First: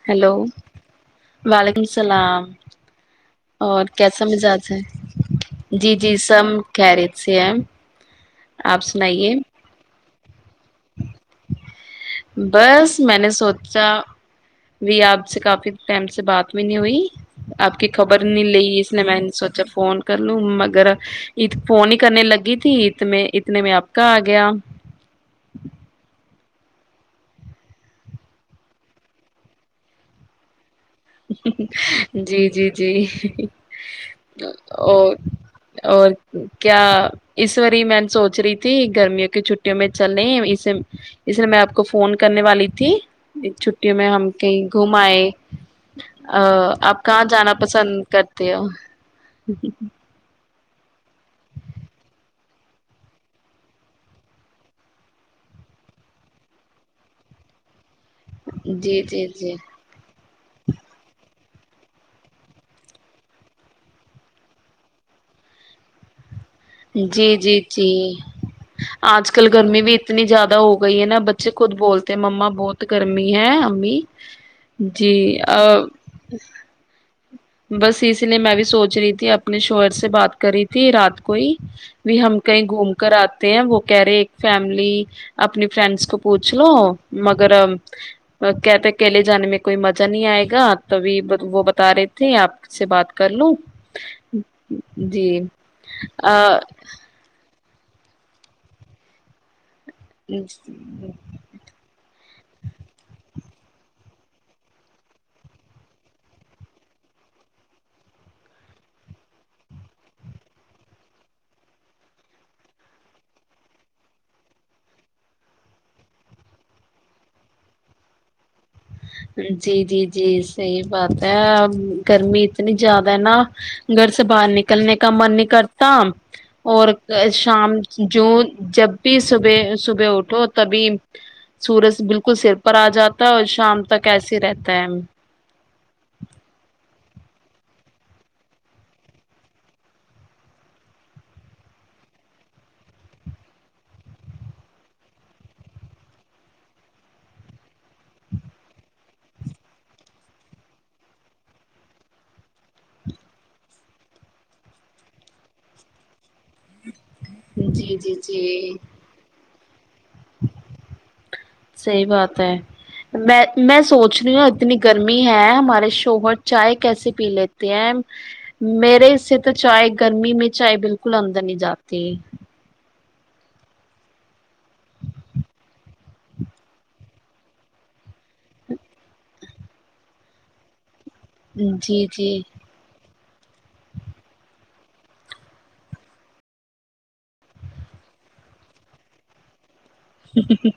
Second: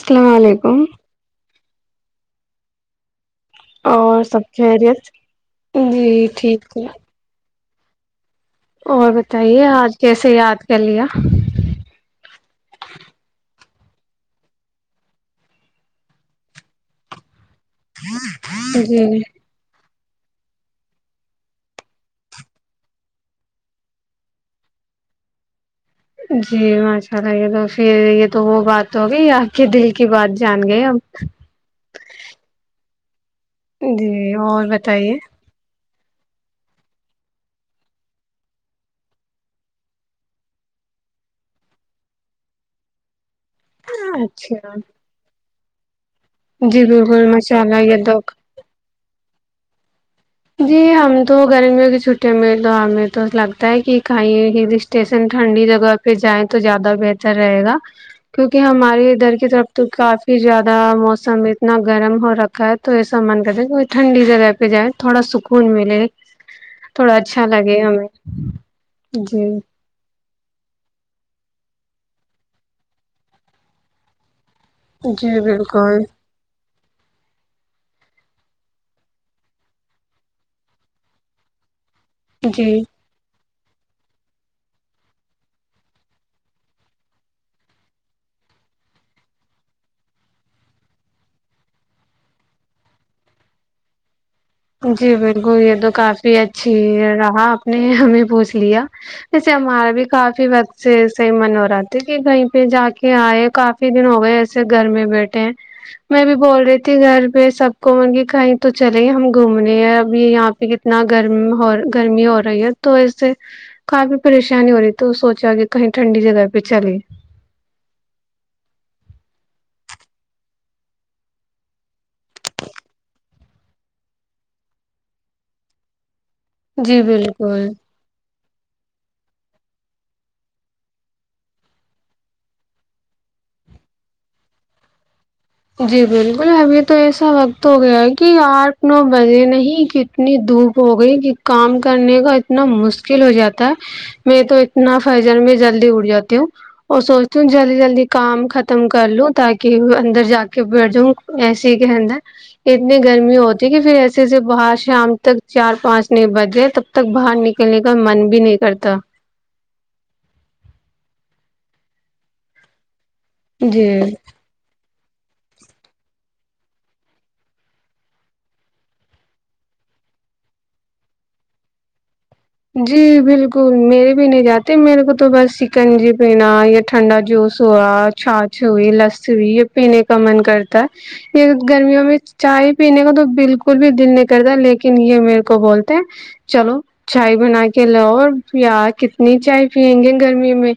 السلام ہلو علیکم وعلیکم سلام سلام اور کیسا سب مزاج ہے خیریت جی جی سب کہرییت سے ہیں ہہ ہوو گت ہے آ کیسے یاد کر لیا بس میں نے سوچا بھی آپ سے کافی ٹائم سے بات بھی نہیں ہوئی آپ کی خبر نہیں ل اس لیے جی میں نے سوچا فون کر لوں مگر فون ہی کرنے لگی تھی اتنے اتنے میں آپ کا آ گیا جی ماشاء اللہ یہ تو پھر یہ تو وہ بات تو ہو گئی یہ آپ کے دل کی بات جان گئی اب جی جی ج جی جی اور بتائیے اور کیا اس وی میں نے سوچ رہی تھی گرمیوں کی چھٹیوں میں چلنے اس اس لیے میں آپ کو فون کرنے والی تھی چھٹی میں ہم کہیں اچھا گھوم آئے ا جی آپ کہاں بالکل جانا ماشاء اللہ پسند یہ تو کرتے ہو جی ہم تو گرمیوں کی چھٹییاں م تو ہمیں تو لگتا ہے کہ کہیں ہل اسٹیشن ٹھنڈی جگہ پہ جائیں تو زیادہ بہتر رہے گا کیونکہ جی ہمارے جی ادھر کی جی طرف تو کافی پھر زیادہ موسم اتنا گرم ہو رکھا ہے تو ایسا من کرتا کہ کوئی ٹھنڈی جگہ پہ جائے تھوڑا سکون ملے تھوڑا جی اچھا جی لگے جی ہمیں آج کل جی گرمی بھی اتنی زیادہ ہو گئی ہے نا بچے خود بولتے ت مما بہت گرمی ہے امی جی آ بس اسی لیے میں بھی سوچ رہی تھی اپنے شوہر سے بات کر رہی تھی رات کو ہی بھی ہم کہیں جی گھوم کر آ وہ کہہ رہے ایک فیملی اپنی فرینڈس کو پوچھ لو مگر کہتے کیلے جانے میں کوئی مزہ نہیں آئے گا تبھی وہ بتا رہے تھ آپ سے بات کر لوں جی بالکل یہ تو کافی اچھی رہا نے ہمیں پوچ لیا جیسے ہمار بھی کافی وق سے سےحی من ہو رہا تھا کہ کہیں پہ جا کے آئے کافی دن ہو گئے ایسے گھر میں بیٹھے ہیں میں بھی بول رہی تھی گھر پہ سب کو مطل کہ کہیں تو چلے گ ہم گھومنے ہے اب یہاں پہ کتنا گرم ہو گرمی ہو رہی ہے تو ایس سے کافی پریشانی ہو رہی تو سوچا کہ کہیں ٹھنڈی جگہ پہ چلے جی جی جی صحی بات ہے گرمی اتنی زیادہ ہے نا گھر سے باہر نکلنے کا من نہیں کرتا اور جی بالکل شام جو جب بھی صبح صبح اٹھو تبھی سورج بالکل سر پر آ جاتا ہے شام تک ایسے رہتا ہے جی بالکل ابھی تو ایسا وقت ہو گیا ہے کہ آٹھ نو بجے نہیں کہ اتنی دھوپ ہو گئی کہ کام کرنے کا اتنا مشکل ہو جاتا ہے میں تو اتنا فاجر میں جلدی اٹھ جاتی ہوں اور سوچتی ہوں جلدی جلدی کام ختم کر لوں تاکہ اندر جا بیٹھ جاؤں ایسے ہی کے اندر اتنی گرمی ہوتی ہے کہ پھر ایسے ایسے باہر شام تک چار پانچ نہیں بج تب تک باہر نکلنے کا جی جی من بھی نہیں کرتا صحی بات ہے میں میں جی سوچ رہی ہوں اتنی گرمی ہے ہمارے شوہر چائے کیسے پی لیتے ہیں میرے سے تو چائے گرمی میں چائے بالکل اندر نہیں جاتی جی بالکل میرے بھی نہیں جاتے میرے کو تو بس چکن جی پینا یا ٹھنڈا جوس ہوا چاچھ ہوئی لسی ہوئی یہ پینے کا من کرتا ہے یہ گرمیوں جی میں جی چائے پینے کا تو بالکل بھی دل نہیں کرتا لیکن یہ میرے کو بولتے ہیں چلو چائے بنا کے لؤ یاار کتنی چائے پیئیں گے گرمی میں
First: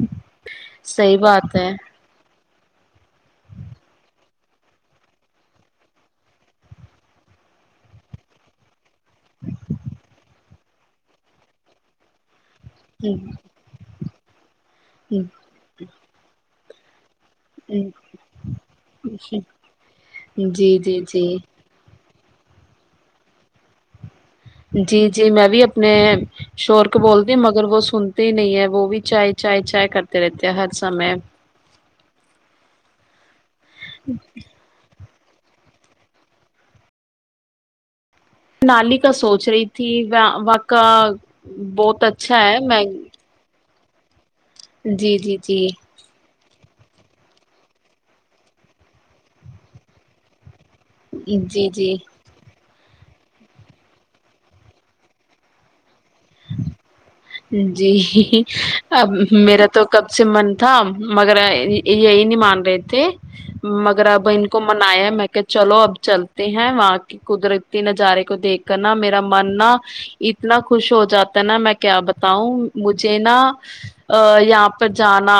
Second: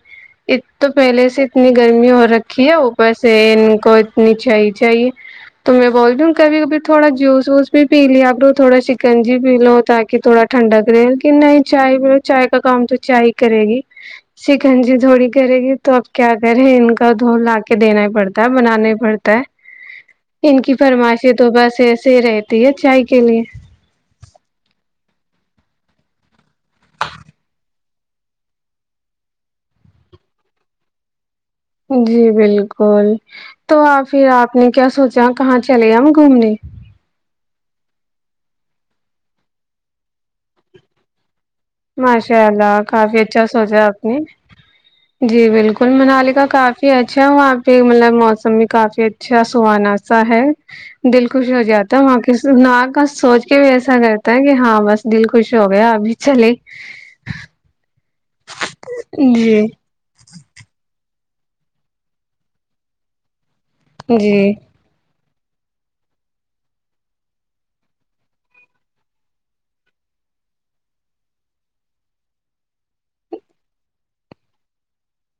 ا تو صحیح پہلے سے بات ہے اتنی گرمی ہو ر اوپر سے ان کو اتنی چاے ہی چاہیے تو میں بولتی ہوں کبھی کبھی تھوڑا جوس ووس بھی پی لیا آپ لو تھوڑا سا کنجی پی لو تاکہ تھوڑا ھنڈ کرریل [inaudible] کہ نہیں ہی چائے پ چائے کا کام تو جی چ ہی کرے گی شکن جی تھوڑی کرے گی تو اب کیا [inaudible] دھ لا کے دینا ہی پڑتا ہے بنانا ہی پڑتا ہے ان کی جی فرمائشی جی تو بس سے رہتی ہے چائے کے لیے جی جی میں بھی اپنے شور کو بولتی ہوں مگر وہ سنتے ہی نہیں ہے وہ بھی چائے چائے چائے کرتے رہتے ہیں ہر سمے جی بالکل تو آ پھر آپ نے کیا سوچ جہ کہاں چلے گ ہم گھومنے نالی کا سوچ رہی تھی و کا ماشاء اللہ کافی اچھا سوچا ہوں جی بالکل منال کاا کافی ج اچھا وہاں پہ مطلب موسم بھی کافی اچھا سہانا سا ہے دل خوش ہو جی جی جاتا ہے وہاں کی ن کا سوچ کے بھی ایسا کرتا ہے کہ ہاں بس دل خوش ہو گیا ابھی چلے ہوں جی اب جی میرا تو کب سے من تھا مگر یہی نہیں مان رہے تھے مگر اب ان جی کو منایا ہے میں کہ چلو اب چلتے ہیں وہاں کے قدرتی نظارے کو دیکھ کر نا میرا من نا اتنا خوش ہو جاتا نا میں کیا بتاؤں مجھے نا یہاں پر جانا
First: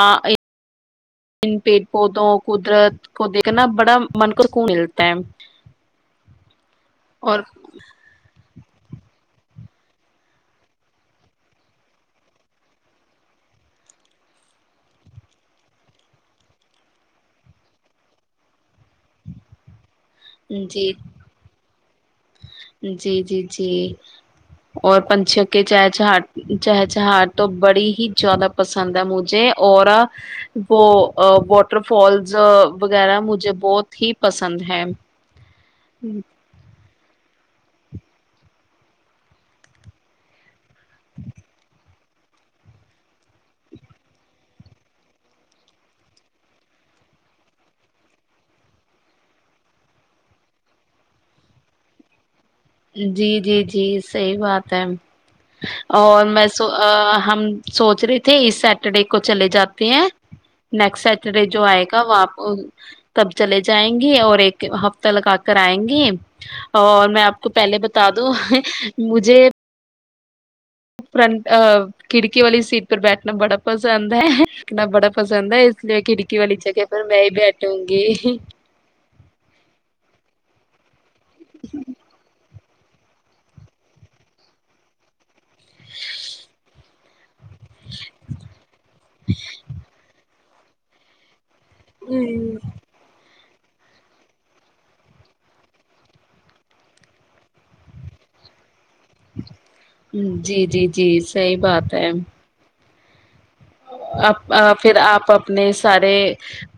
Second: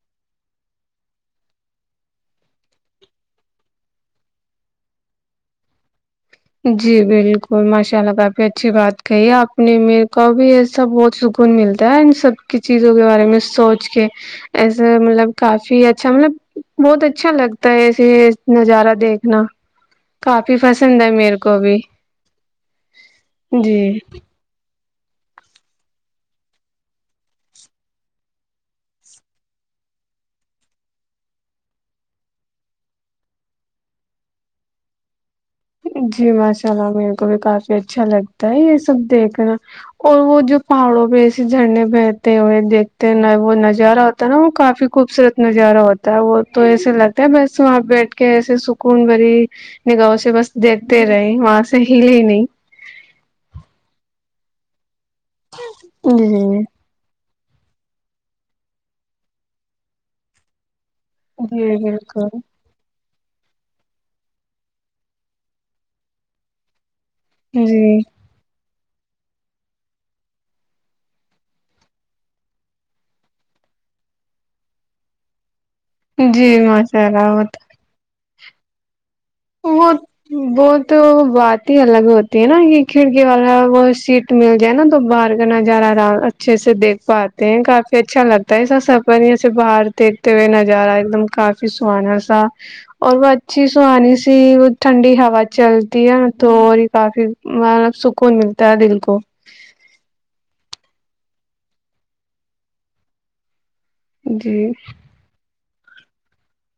ان پیڑ پودوں قدرت کو دیکھ کرنا بڑا من کو خون ملتا ہے جی اور بالکل ماشاء اللہ کافی اچھی بات کہی آپ اپنے م کو بھی ایسا بہت سکون ملتا ہے ان سب کی چیزوں کے بارے میں سوچ کے ایسے مطلب کافی اچھا مطلب بہت اچھا لگتا ہے ایسے نظارہ دیکھنا کافی جی پسند ہے میرا ا بھی [inaudible] جی جی جی اور پنچ کے چہچاٹ چہچہاٹ تو بڑی ہی زیادہ پسند ہے مجھے اور وہ واٹر فالز وغیرہ مجھے بہت ہی پسند ہے [unintelligible] جی ماشاء اللہ [unintelligible] بھی کافی اچھا لگتا ہے یہ سب دیکھنا اور وہ جو پہاڑوں پہ ایسے جھرنے بہتے ہوئے دیکھتے ہیں وہ نظارہ ہوتا ہے نا وہ کافی خوبصورت نظارہ ہوتا ہے وہ تو ایسے لگتا ہے بس وہاں پہ بیٹھ کے ایسے سکون بھری نگاہ سے بس دیکھتے رہے وہاں سے ہیلی نہیں [unintelligible] جی جی جی صحی بات ہے اور میں جی سو ہم [unintelligible] سوچ رہے تھے اس سیٹرڈے کو چلے جاتے ہیں [unintelligible] نیکسٹ سٹرڈے جو جی آئے گا وہ بالکل آپ [unintelligible] تب چلے جائیں گی اور ایک ہفتہ لگا کر آئیں گی اور میں کو پہلے جی بتا دو مجھے فرنٹ کھڑکی والی سیٹ پر بیٹھنا بڑا پسند ہے دکھنا بڑا پسند ہے اس لے کڑکی والی جی چ کے پ ماشاء میں بھی اللہ ہٹوں گی وہ وہ تو بات ہی الگ ہوتی ہے نا کہ کھڑکی والا وہ سیٹ مل جائے نا تو باہر جنا جا رہا رہا اچھے سے دیکھ سچ [inaudible] کافی اچھا لگتا ہےسا سفر یہے باہر دیکھتےئے ن جا رہا ایک دم ک [inaudible] ف سہانا سا اور ب [inaudible] اچی سونی [inaudible] وہ ٹھنڈی ہوا چلتی ہے نا تو اور یہ کافی مطلب سکون ملتا ہے دل کو جی جی جی صحی بات ہے جی پھر آپ اپنے سارے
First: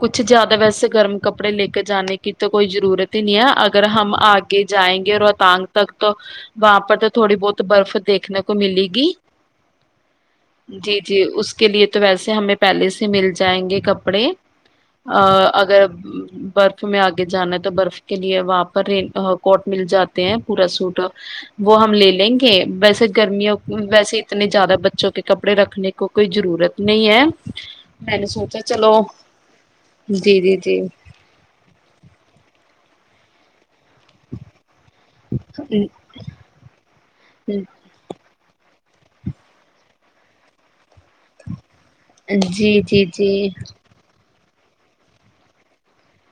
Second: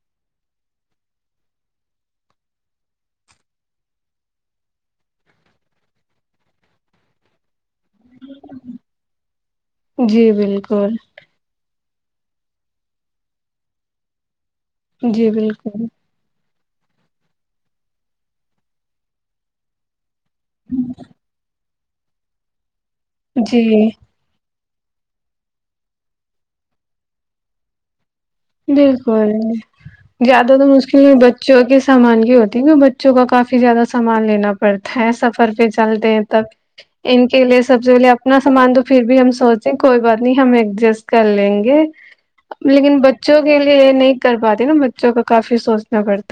کچھ زیادہ ویسے گرم کپڑے لے کے جانے کی تو کوئی ضرورت ہی نہیں ہے اگر ہم آگے جائیں گے روہتانگ تک تو وہاں پر تو تھوڑی بہت برف دیکھنے کو ملے گی جی بالکل جی جی اس کے لیے تو ویسے ہمیں پہلے سے مل جائیں گے کپڑے ا جی اگر بالکل برت یں آگے جانا ہے تو برف کے لیے وہاں پر ر کوٹ مل جاتا تے ہیں پورا سوٹ وہ ہم لے لیں گے بس جی گرمییاوں ویسے اتنے زیادہ بچوں کے کپڑے رکھنے کو کوئی ضرورت نہیں ہے میں نے سوچا چلو بالکل جی زیادہ جی تو جی مشکل میں بچوں کے سامان کی ہوتی کی ا کافی زیادہ سامان لینا پڑتا ہے سفر پہ چلتے ہیں تب ان کے جی لیے سب جو لے اپنا سامان تو پھر بھی ہم سوچے کوئی بات نہیں ہمیں ایڈجسٹ کر لیں گے جی لیکن بچ بچوں جی کے لیے یہ نہیں کر پاتے نا بچوں کافی سوچنا پڑتا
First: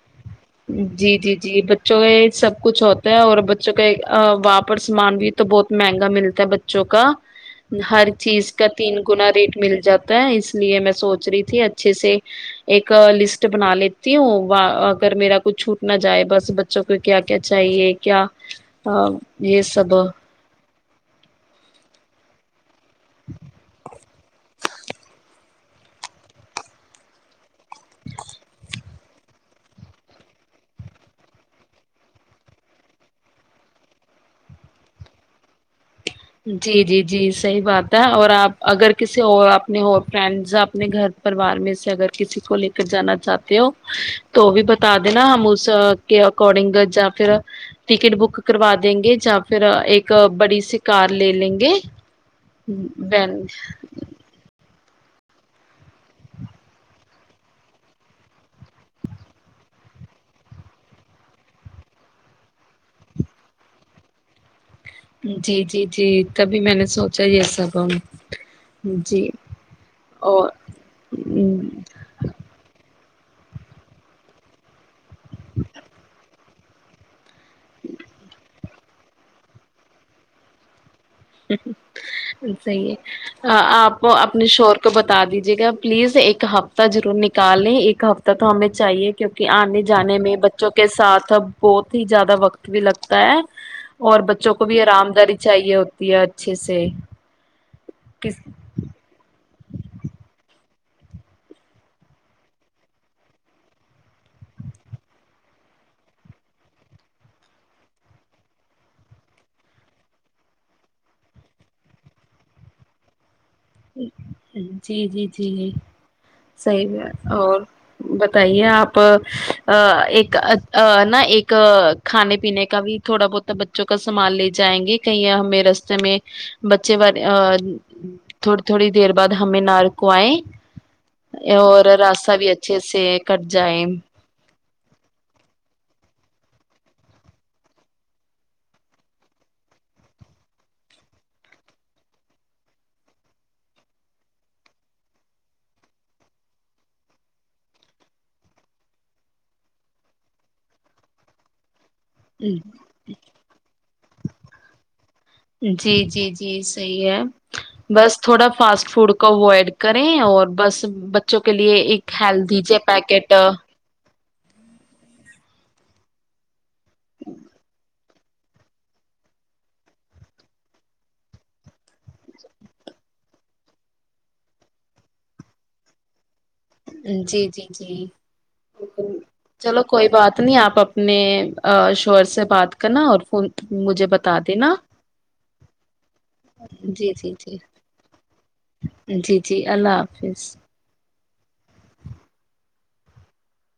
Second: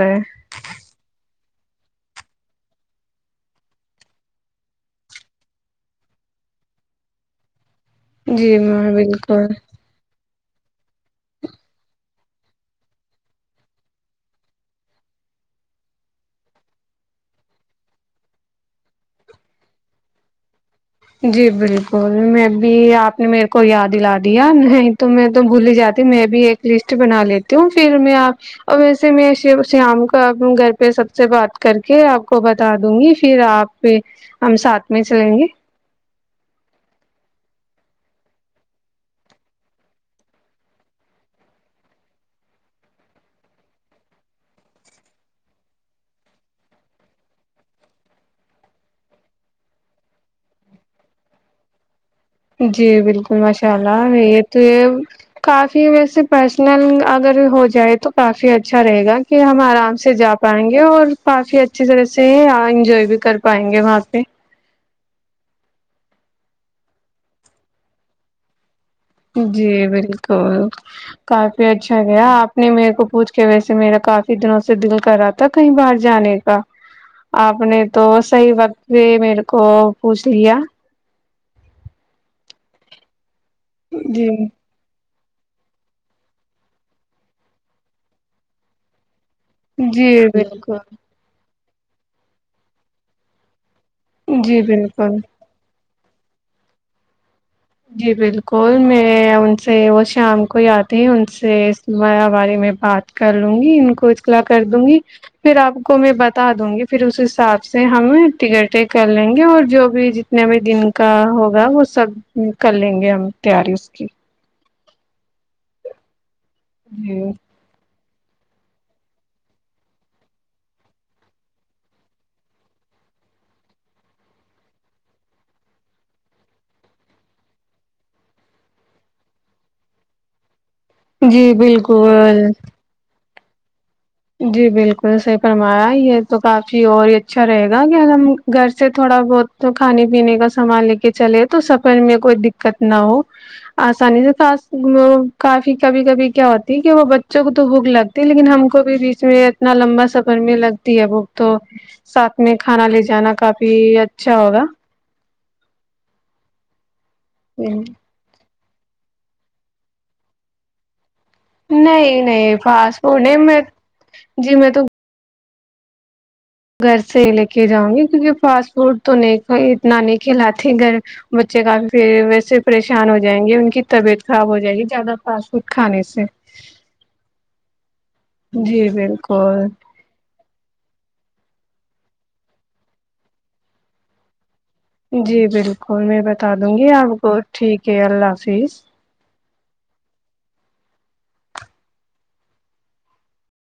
جی جی جی سب کچھ ہوتا ہے اور بچوں کا وہا پر سامان بھی تو بہت مہنگا ملتا ہے بچوں کا ہر ہے چیز جی کا میں تین گنا بالکل ریٹ مل جاتا ہے اس اس لیے میں سوچ رہی تھی اچھے سے ایک لسٹ بنا لیتی ہوں اگر میرا کچھ چھوٹ نہ جائے بس بچوں کو کیا کیا چاہیے کیا یہ سب جی بالکل میں ابھی اپ نے میرے کو یاد دیا نہیں تو میں تو بھول ہی جاتی میں بھی ایک لسٹ بنا لیتی ہوں پھر میں اور ویسے میں اسے ام کر دوں گھر پہ سب سے بات کر کے اپ کو بتا دوں گی پھر اپ ہم ساتھ میں چلیں گے جی جی جی صحیح بات ہے اور آپ اگر کسی اور اپنے فرینڈ اپنے گھر پرریوار میں سے اگر کسی کو لے کر جانا چاہتے ہو تو بھی بتا دینا ہم اس کے اکارڈنگ جیا پھر ٹکٹ بک کروا دیں گے یا پھر ایک بڑی سی کار لے لیں گے [unintelligible] جی وین بالکل ماشاء اللہ یہ تو یہ [unintelligible] کافی ویسے پرسنل اگر ہو جائے تو کافی اچھا رہے گا کہ ہم آرام سے جا پائیں گے اور کافی اچھی طرح سے انجوائے بھی کر جی جی جی تبھی میں نے سوچا یہ سب جی اور بالکل کافی اچھا کیا آپ نے میرے کو [unintelligible] پوچھ کے ویسے میرا کافی دنوں سے دل کرا تھا کہیں باہر جانے کا [unintelligible] آپ نے تو صحیح وقت [unintelligible] و میرے کو پوچھ لیا [unintelligible] صحی ہے [unintelligible] آپ جی اپنے شور کو ب [unintelligible] بتا دیجیے گا پلیز ایک ہفتہ ضرور نکالیں ایک ہفتہ تو ہمیں چاہیے کیکہ [unintelligible] آنے جانے جی میں بچوں بالکل کے ساتھ [unintelligible] بہت ہی زیادہ وقت بھی لگتا ہے [unintelligible] اور بچوں جی کو بھی آرام بالکل داری چاہیے ہو [unintelligible] دیا اچھے سے [unintelligible] جی کس بالکل میں ان [unintelligible] سے وہ شام کو ہی آتے ہیں ان سے بارے میں بات کر لوں گی ان کو اطخلاع کر دوں گی پھر آپ کو میں بتا دوں گی پھر اس حساب سے ہم ٹکٹیں کر لیں گے اور جو بھی جتنے بھی دن کا ہوگا وہ سب [unintelligible] ہ کر لیں گے ہم [unintelligible] تیاری اس کی [unintelligible] جی جی جی جی [unintelligible] صحی ہے جی اور [unintelligible] بتائیے آپ ایک نا ایک کھانے پینے کا بھی تھوڑا بہت بچوں کا سامان لے جائیں گے کہیں ہمیں رستے میں بچے والے [unintelligible] تھوڑی تھوڑی دیر بعد ہمیں نار کو آئے جی [unintelligible] اور راستہ بالکل بھی اچھے سے [unintelligible] کرر جائم [unintelligible] جی بالکل صحی فرمایا یہ تو کافی اور اچھا رہے گا کہ ا ہم گھر سے تھوڑا بہت کھانے پینے کا سامان لے کے چلے تو سفر میں کوئی دقت نہ ہو آسانی سے وہ کافی کبھی کبھی کیا ہوتی کہ وہ بچوں کو تو بھوک لگتی لیکن ہ کو بھی بیچ میں اتنا لمبا سفر میں لگتی ہے وہ تو [unintelligible] ساتھ میں کھانا لے جانا کافی اچھا ہوگا جی جی جی صحیح [unintelligible] بس تھوڑا [unintelligible] فاسٹ فوڈ کو اوائڈ کریں اور بس [unintelligible] ایک نہیں نہیں ہیلدی ج فاسٹ فوڈ پیکٹ نہیں میں جی میں تو [unintelligible] گھر سے لے کے جاؤں گی [unintelligible] کیونکہ فاسٹ فوڈ تو نہیں اتنا نہیں کھلاتے گھر بچے کافی پ ویسے پریشان ہو جائیں گے ان کی طبیعت خراب ہو جائے گی زیادہ فاسٹ فوڈ کھانے س جی جی جی جی بالکل چلو کوئی بات نہیں آپ اپنے [unintelligible] شوور سے بات کرنا اور فون مجھے بتا دینا جی بالکل میں بتا دوں گی جی آپ جی کو جی ٹھیک ہے اللہ حافظ جی جی اللہ حافظ